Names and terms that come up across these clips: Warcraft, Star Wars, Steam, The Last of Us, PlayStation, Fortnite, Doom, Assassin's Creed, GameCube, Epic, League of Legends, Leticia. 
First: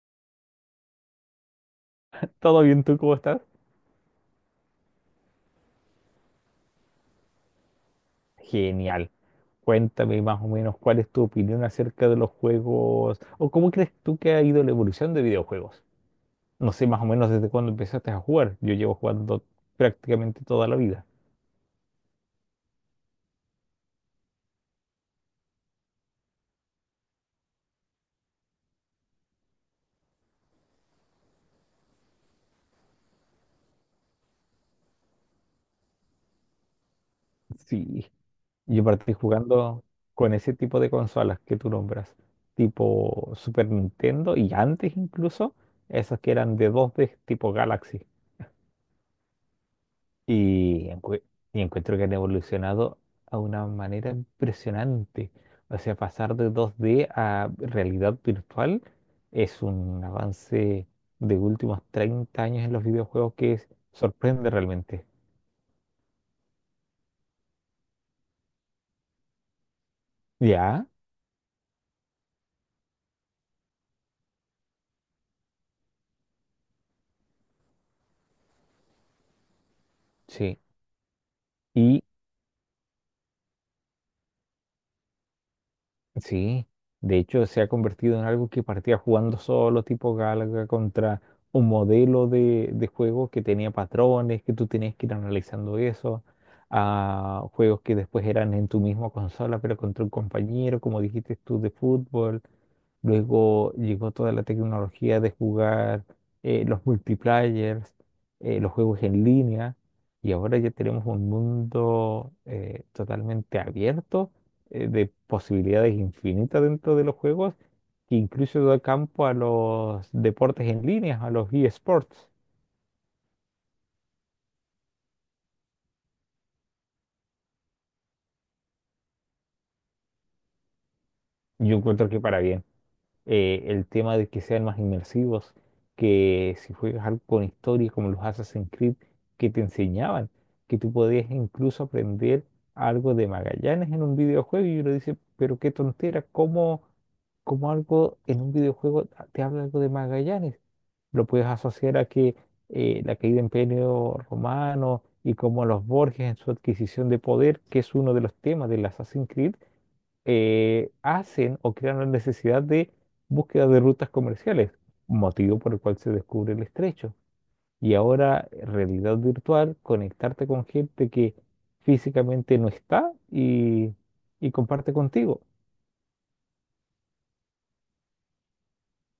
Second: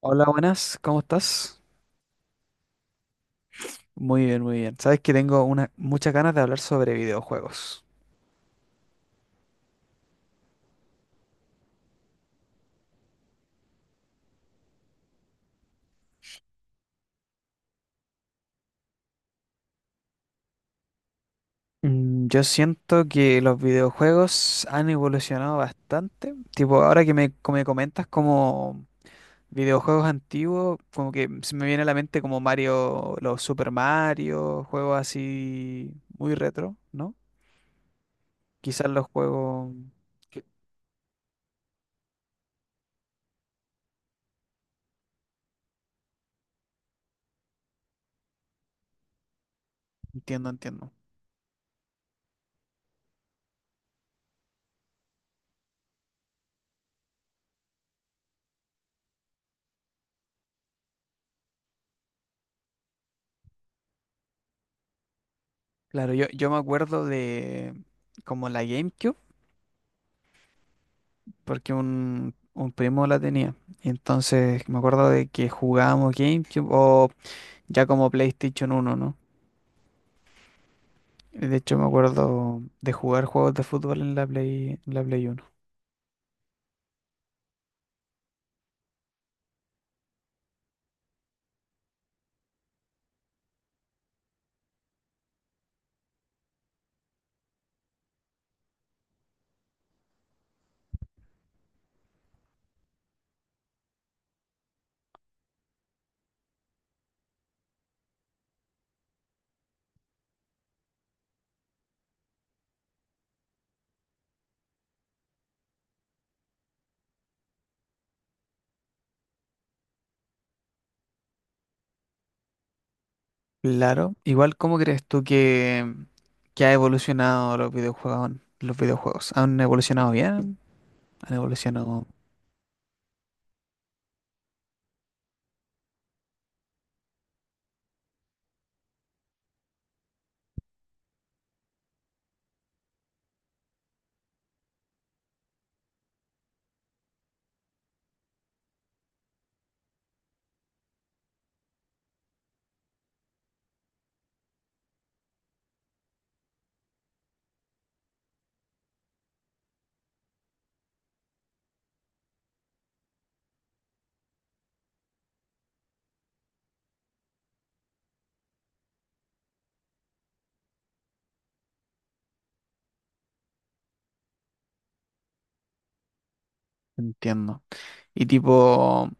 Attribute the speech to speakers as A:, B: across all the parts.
A: Hola, buenas, ¿cómo estás?
B: ¿Todo bien tú? ¿Cómo estás?
A: Muy bien, muy bien. Sabes que tengo muchas ganas de hablar sobre videojuegos.
B: Genial. Cuéntame más o menos cuál es tu opinión acerca de los juegos o cómo crees tú que ha ido la evolución de videojuegos. No sé más o menos desde cuándo empezaste a jugar. Yo llevo jugando prácticamente toda la vida.
A: Yo siento que los videojuegos han evolucionado bastante. Tipo, ahora que me comentas como videojuegos antiguos, como que se me viene a la mente como Mario, los Super Mario, juegos así muy retro, ¿no?
B: Sí, yo
A: Quizás los
B: partí
A: juegos.
B: jugando con
A: que-
B: ese tipo de consolas que tú nombras, tipo Super Nintendo y antes incluso esas que eran de dos d tipo Galaxy.
A: Entiendo,
B: Y,
A: entiendo.
B: encue- y encuentro que han evolucionado a una manera impresionante. O sea, pasar de 2D a realidad virtual es un avance de últimos 30 años en los videojuegos sorprende realmente.
A: Claro, yo me acuerdo de como la GameCube,
B: Ya,
A: porque un primo la tenía. Y entonces me acuerdo de que jugábamos GameCube o ya como PlayStation 1, ¿no?
B: sí.
A: De hecho me
B: Y
A: acuerdo de jugar juegos de fútbol en la Play, en la Play 1.
B: sí, de hecho se ha convertido en algo que partía jugando solo, tipo Galaga, contra un modelo de juego que tenía patrones, que tú tenías que ir analizando eso, a juegos que después eran en tu misma consola, pero contra un compañero, como dijiste tú, de fútbol. Luego llegó toda la tecnología de jugar los multiplayers, los juegos en línea, y ahora ya tenemos un mundo totalmente abierto de posibilidades infinitas dentro de los juegos, que incluso da campo a los deportes en línea, a los eSports.
A: Claro. Igual, ¿cómo crees tú que ha evolucionado los videojuegos? Los videojuegos. ¿Han evolucionado bien? ¿Han
B: Yo
A: evolucionado?
B: encuentro que para bien. El tema de que sean más inmersivos, que si juegas algo con historia como los Assassin's Creed que te enseñaban, que tú podías incluso aprender algo de Magallanes en un videojuego y uno dice, pero qué tontera, ¿cómo, cómo algo en un videojuego te habla algo de Magallanes? Lo puedes asociar a que la caída del Imperio Romano y como los Borges en su adquisición de poder, que es uno de los temas del Assassin's Creed hacen o crean la necesidad de búsqueda de rutas comerciales, motivo por el cual se descubre el estrecho. Y ahora, realidad virtual, conectarte con gente que físicamente no está y comparte contigo.
A: Entiendo. Y tipo,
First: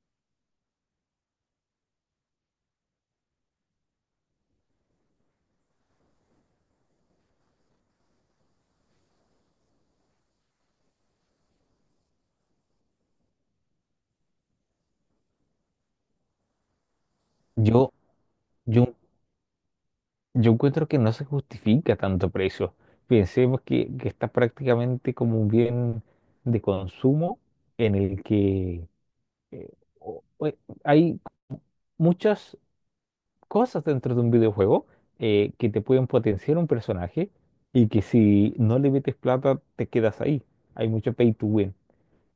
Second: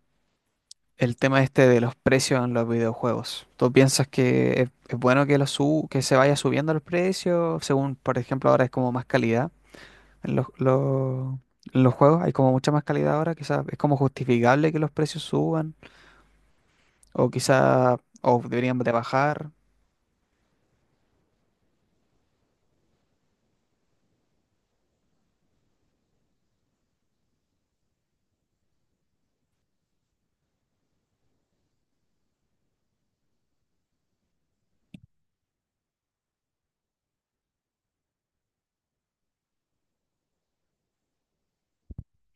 A: el tema este de los precios en los videojuegos. ¿Tú piensas que es bueno que se vaya subiendo los precios? Según, por ejemplo, ahora es como más calidad en los juegos, hay como mucha más calidad ahora, quizás es como justificable que los precios suban, o
B: Yo,
A: quizás o deberían de
B: yo,
A: bajar.
B: yo encuentro que no se justifica tanto precio. Pensemos que está prácticamente como un bien de consumo en el que eh, o- o- hay muchas cosas dentro de un videojuego que te pueden potenciar un personaje y que si no le metes plata te quedas ahí. Hay mucho pay to win.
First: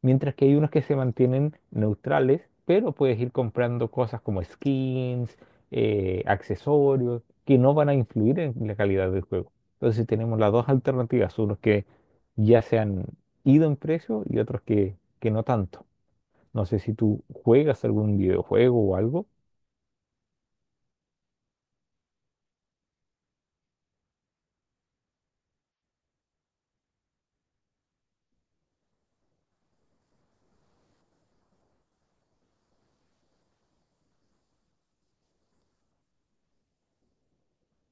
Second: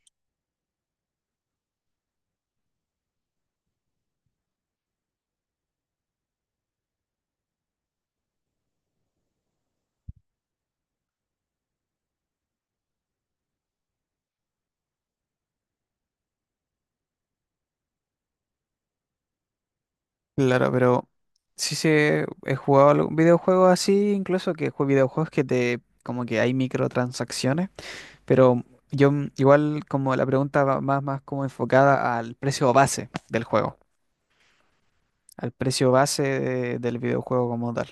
B: Mientras que hay unos que se mantienen neutrales, pero puedes ir comprando cosas como skins, accesorios, que no van a influir en la calidad del juego. Entonces tenemos las dos alternativas, unos que ya se han ido en precio y otros que no tanto. No sé si tú juegas algún videojuego o algo.
A: Claro, pero sí se he jugado algún videojuego así, incluso videojuegos que te como que hay microtransacciones. Pero yo igual como la pregunta va más como enfocada al precio base del juego, al precio base del videojuego como tal,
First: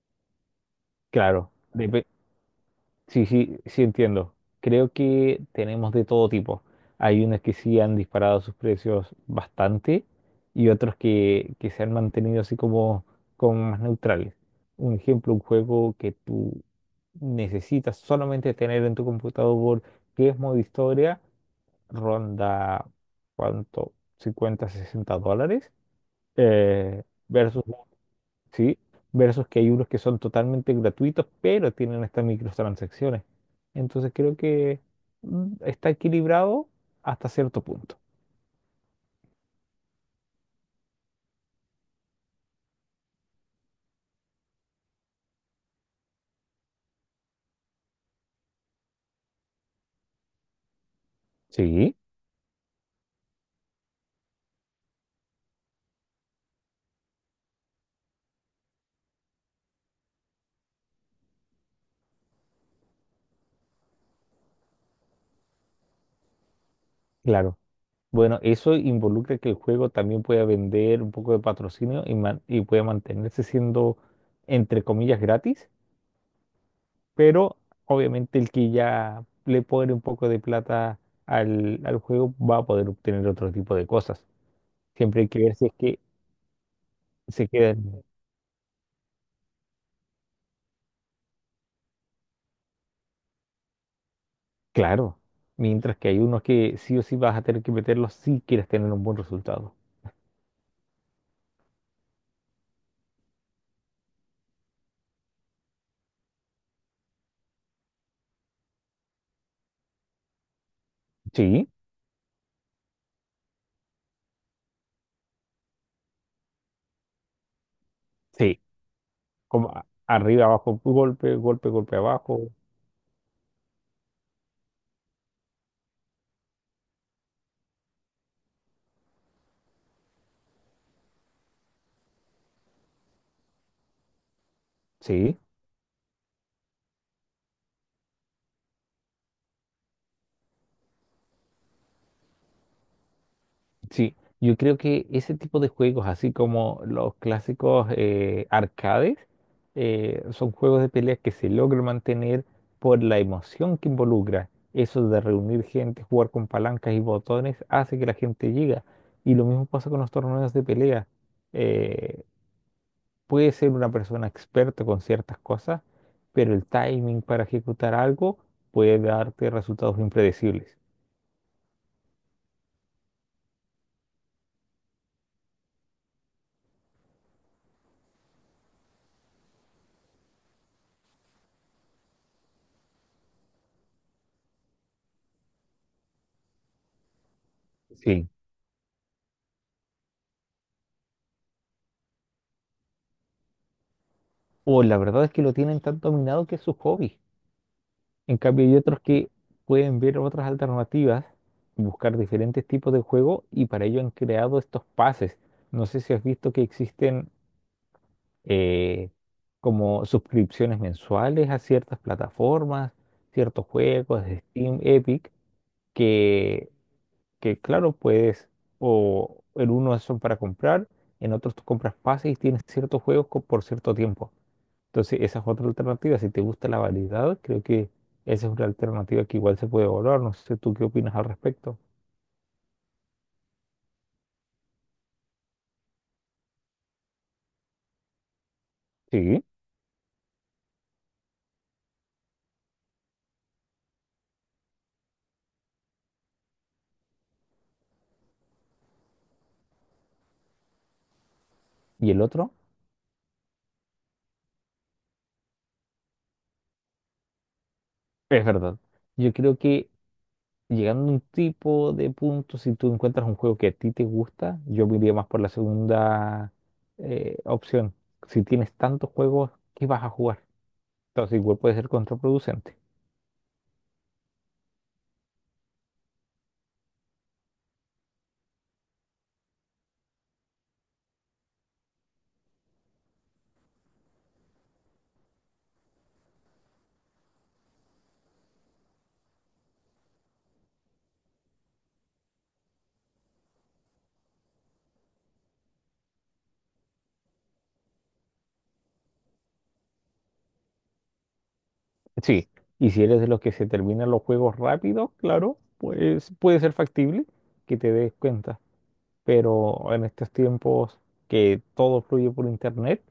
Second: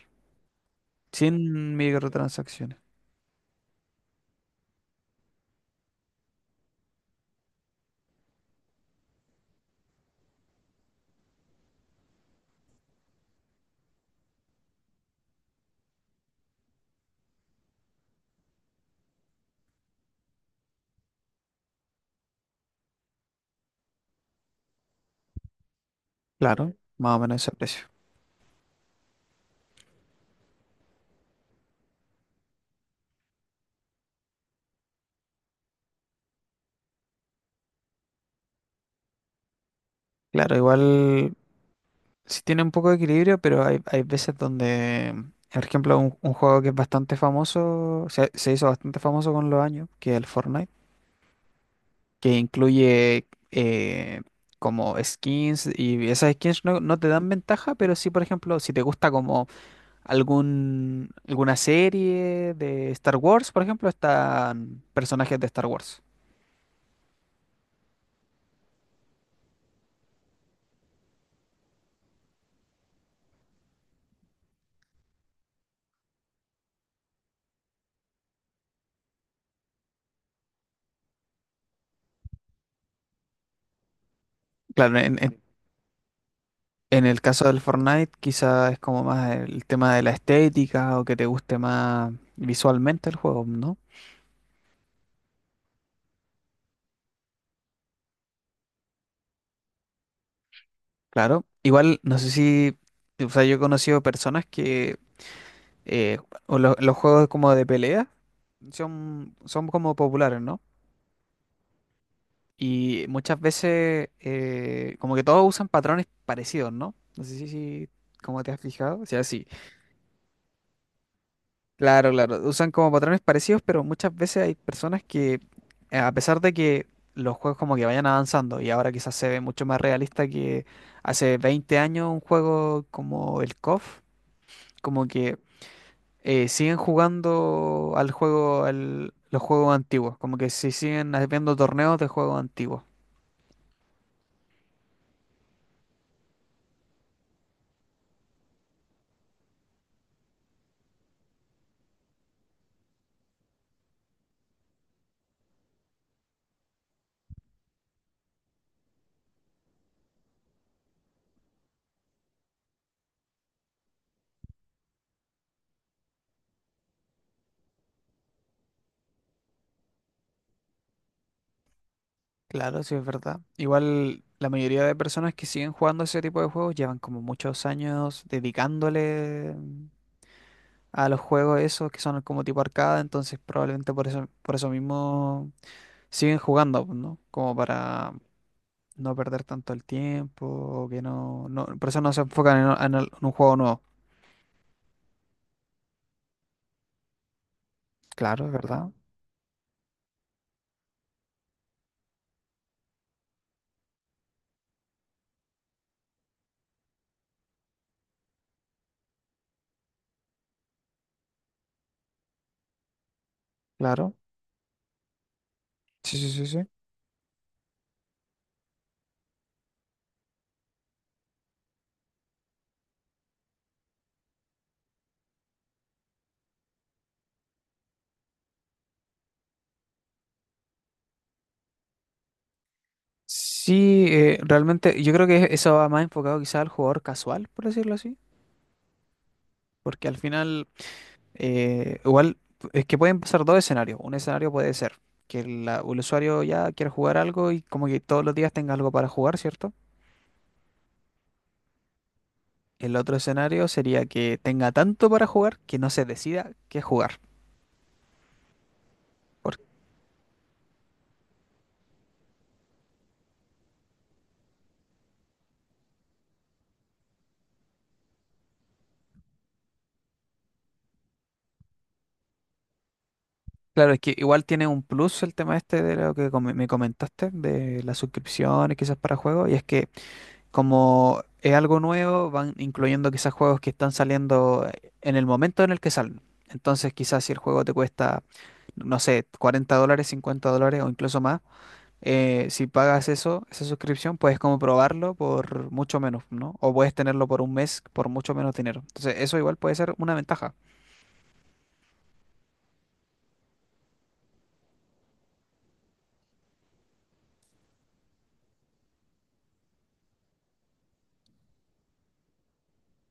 B: Claro,
A: sin
B: depe-
A: microtransacciones.
B: Sí, sí, sí, entiendo. Creo que tenemos de todo tipo. Hay unos que sí han disparado sus precios bastante y otros que se han mantenido así como, como más neutrales. Un ejemplo, un juego que tú necesitas solamente tener en tu computador, que es modo historia, ronda, ¿cuánto? 50 60 dólares.
A: Claro,
B: eh,
A: más o menos ese
B: Versus,
A: precio.
B: ¿sí? Versus que hay unos que son totalmente gratuitos, pero tienen estas microtransacciones. Entonces creo que está equilibrado hasta cierto punto.
A: Claro, igual sí tiene un poco de equilibrio, pero hay veces donde, por ejemplo, un juego que es bastante famoso, se hizo bastante famoso con los años, que es el Fortnite,
B: Sí,
A: que incluye como skins y esas skins no te dan ventaja, pero sí, por ejemplo, si te gusta como ¿Alguna serie de Star Wars, por ejemplo? Están personajes de Star Wars.
B: claro. Bueno, eso involucra que el juego también pueda vender un poco de patrocinio y pueda mantenerse siendo, entre comillas, gratis, pero obviamente el que ya le pone un poco de plata al juego va a poder obtener otro tipo de cosas.
A: Claro,
B: Siempre hay que ver si es que
A: en el caso
B: se
A: del
B: queda.
A: Fortnite quizá es como más el tema de la estética o que te guste más visualmente el juego, ¿no?
B: Claro, mientras que hay unos que sí o sí vas a tener que meterlos si quieres tener un buen resultado.
A: Claro. Igual, no sé si, o sea, yo he conocido personas que eh, los juegos como de pelea son como populares, ¿no?
B: Sí,
A: Y muchas veces, como que todos usan patrones parecidos, ¿no? No sé si como te has
B: sí,
A: fijado. O sea, sí.
B: como arriba, abajo, golpe, golpe, golpe,
A: Claro, claro.
B: abajo.
A: Usan como patrones parecidos, pero muchas veces hay personas que, a pesar de que los juegos como que vayan avanzando, y ahora quizás se ve mucho más realista que hace 20 años un juego como el CoF, como que
B: Sí,
A: siguen jugando los juegos antiguos, como que se siguen haciendo torneos de juegos antiguos.
B: sí. Yo creo que ese tipo de juegos, así como los clásicos arcades, son juegos de peleas que se logran mantener por la emoción que involucra. Eso de reunir gente, jugar con palancas y botones, hace que la gente llegue. Y lo mismo pasa con los torneos de pelea. Eh, Puede ser una persona experta con ciertas cosas, pero el timing para ejecutar algo puede darte resultados impredecibles.
A: Claro, sí es verdad. Igual la mayoría de personas que siguen jugando ese tipo de juegos llevan como muchos años dedicándole a los juegos esos que son como tipo arcada, entonces probablemente por eso mismo siguen jugando, pues, ¿no? Como para
B: Sí.
A: no perder tanto el tiempo, o que por eso no se enfocan en un juego nuevo.
B: O la verdad es que lo tienen tan dominado que es su hobby. En
A: Claro, es
B: cambio, hay
A: verdad.
B: otros que pueden ver otras alternativas, buscar diferentes tipos de juego y para ello han creado estos pases. No sé si has visto que existen eh, como suscripciones mensuales a ciertas plataformas, ciertos
A: Claro.
B: juegos, Steam, Epic,
A: Sí, sí, sí, sí.
B: que que claro, puedes, o en unos son para comprar, en otros tú compras pases y tienes ciertos juegos por cierto tiempo. Entonces, esa es otra alternativa. Si te gusta la variedad, creo que esa es una alternativa que igual se puede evaluar. No sé tú qué opinas al respecto.
A: Sí, realmente yo creo que eso va más enfocado quizá al jugador casual, por decirlo así,
B: Sí.
A: porque al final, igual es que pueden pasar dos escenarios. Un escenario puede ser que el usuario ya quiera jugar algo y como que todos los días tenga algo para jugar, ¿cierto?
B: ¿Y el otro?
A: El otro escenario sería que tenga tanto para jugar que no se decida qué jugar.
B: Es verdad. Yo creo
A: Porque,
B: que llegando a un tipo de punto, si tú encuentras un juego que a ti te gusta, yo me iría más por la segunda opción. Si tienes tantos juegos, ¿qué vas a jugar? Entonces, igual puede ser contraproducente.
A: claro, es que igual tiene un plus el tema este de lo que me comentaste, de las suscripciones quizás para juegos, y es que como es algo nuevo, van incluyendo quizás juegos que están saliendo en el momento en el que salen. Entonces quizás si el juego te cuesta, no sé, $40, $50 o incluso más, si pagas eso, esa suscripción, puedes como probarlo por mucho menos, ¿no? O puedes tenerlo por un mes por mucho menos dinero. Entonces, eso igual puede ser una ventaja.
B: Sí, y si eres de los que se terminan los juegos rápidos, claro, pues puede ser factible que te des cuenta. Pero en estos tiempos que todo fluye por internet,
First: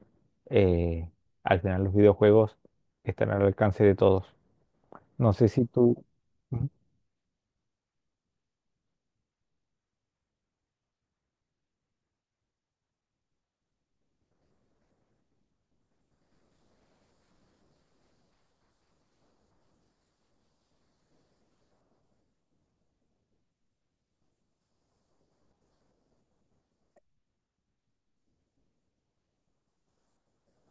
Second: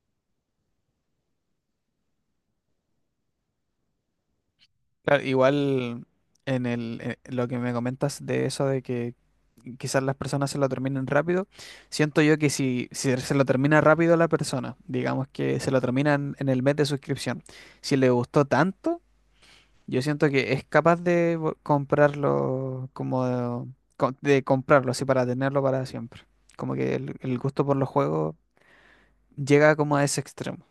B: eh, al final los videojuegos están al alcance de todos.
A: Claro,
B: No sé si tú...
A: igual lo que me comentas de eso de que quizás las personas se lo terminen rápido, siento yo que si se lo termina rápido la persona, digamos que se lo terminan en el mes de suscripción, si le gustó tanto, yo siento que es capaz de comprarlo, de comprarlo así para tenerlo para siempre. Como que el gusto por los juegos llega como a ese extremo.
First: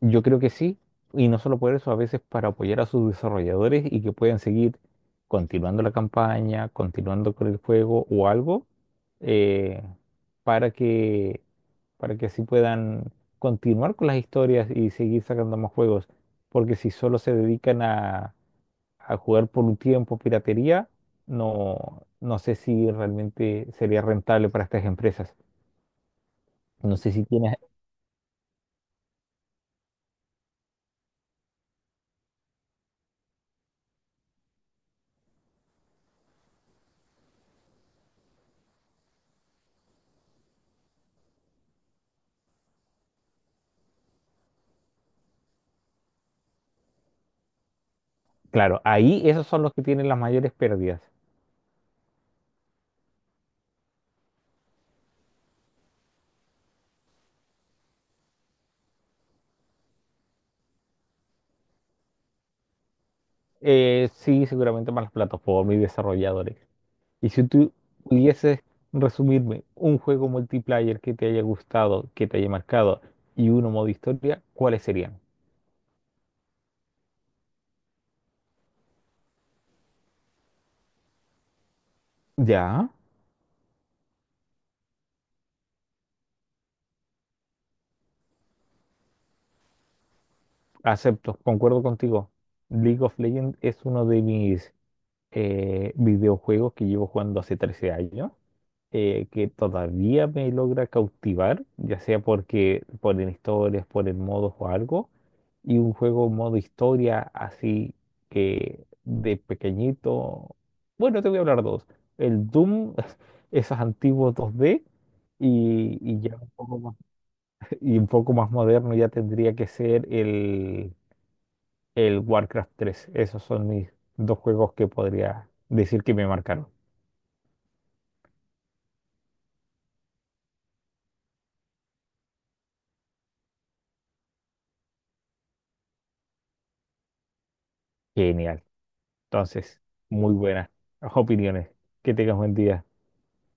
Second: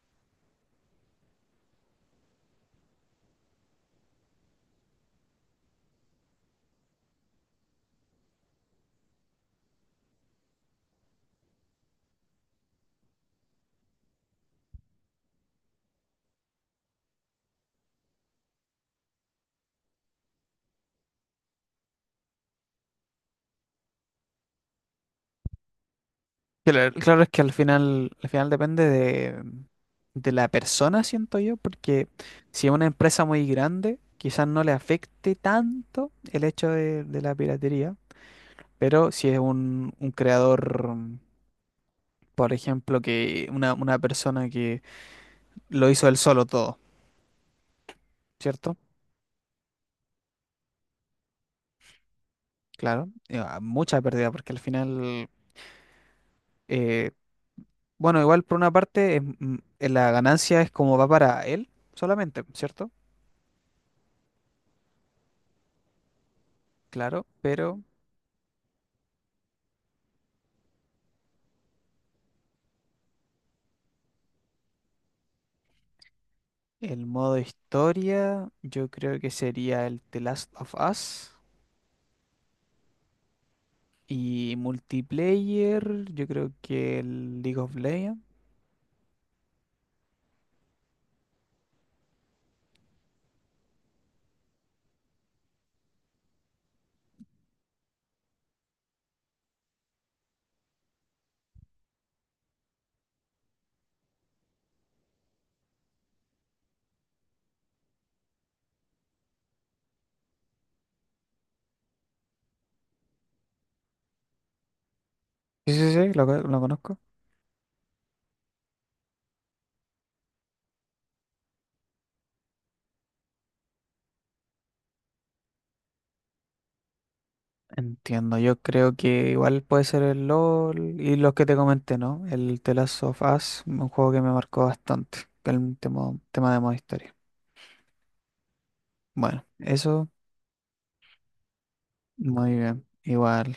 B: Yo creo que sí, y no solo por eso, a veces para apoyar a sus desarrolladores y que puedan seguir continuando la campaña, continuando con el juego o algo, eh, para que, para que así puedan continuar con las historias y seguir sacando más juegos. Porque si solo se dedican a jugar por un tiempo piratería, no, no sé si realmente sería rentable para estas empresas.
A: Claro,
B: No sé
A: claro
B: si
A: es que al
B: tienes...
A: final, al final depende de la persona, siento yo, porque si es una empresa muy grande, quizás no le afecte tanto el hecho de la piratería, pero si es un creador, por ejemplo, que una persona que lo hizo él solo todo, ¿cierto?
B: Claro, ahí esos son los que tienen las mayores pérdidas.
A: Claro, ah, mucha pérdida, porque al final, eh, bueno, igual por una parte, la ganancia es como va para él solamente, ¿cierto?
B: Sí, seguramente más las plataformas y desarrolladores.
A: Claro,
B: Y si tú
A: pero
B: pudieses resumirme un juego multiplayer que te haya gustado, que te haya marcado, y uno modo historia, ¿cuáles serían?
A: el modo historia yo creo que sería el The Last of Us
B: Ya.
A: y multiplayer, yo creo que el League of Legends.
B: Acepto, concuerdo contigo. League of Legends es uno de mis videojuegos que llevo jugando hace 13 años. Que todavía me logra cautivar, ya sea porque por en historias, por el modo o algo, y un juego modo historia así que de pequeñito, bueno, te voy a hablar dos, el Doom, esos antiguos 2D,
A: Sí, sí, sí,
B: y ya un
A: lo
B: poco más,
A: conozco.
B: y un poco más moderno ya tendría que ser el Warcraft 3. Esos son mis dos juegos que podría decir que me marcaron.
A: Entiendo, yo creo que igual puede ser el LOL y los que te comenté, ¿no? El The Last of Us, un juego que me marcó bastante, el tema de modo historia.
B: Genial.
A: Bueno,
B: Entonces,
A: eso,
B: muy buenas opiniones. Que tengas
A: muy
B: buen
A: bien,
B: día.
A: igual.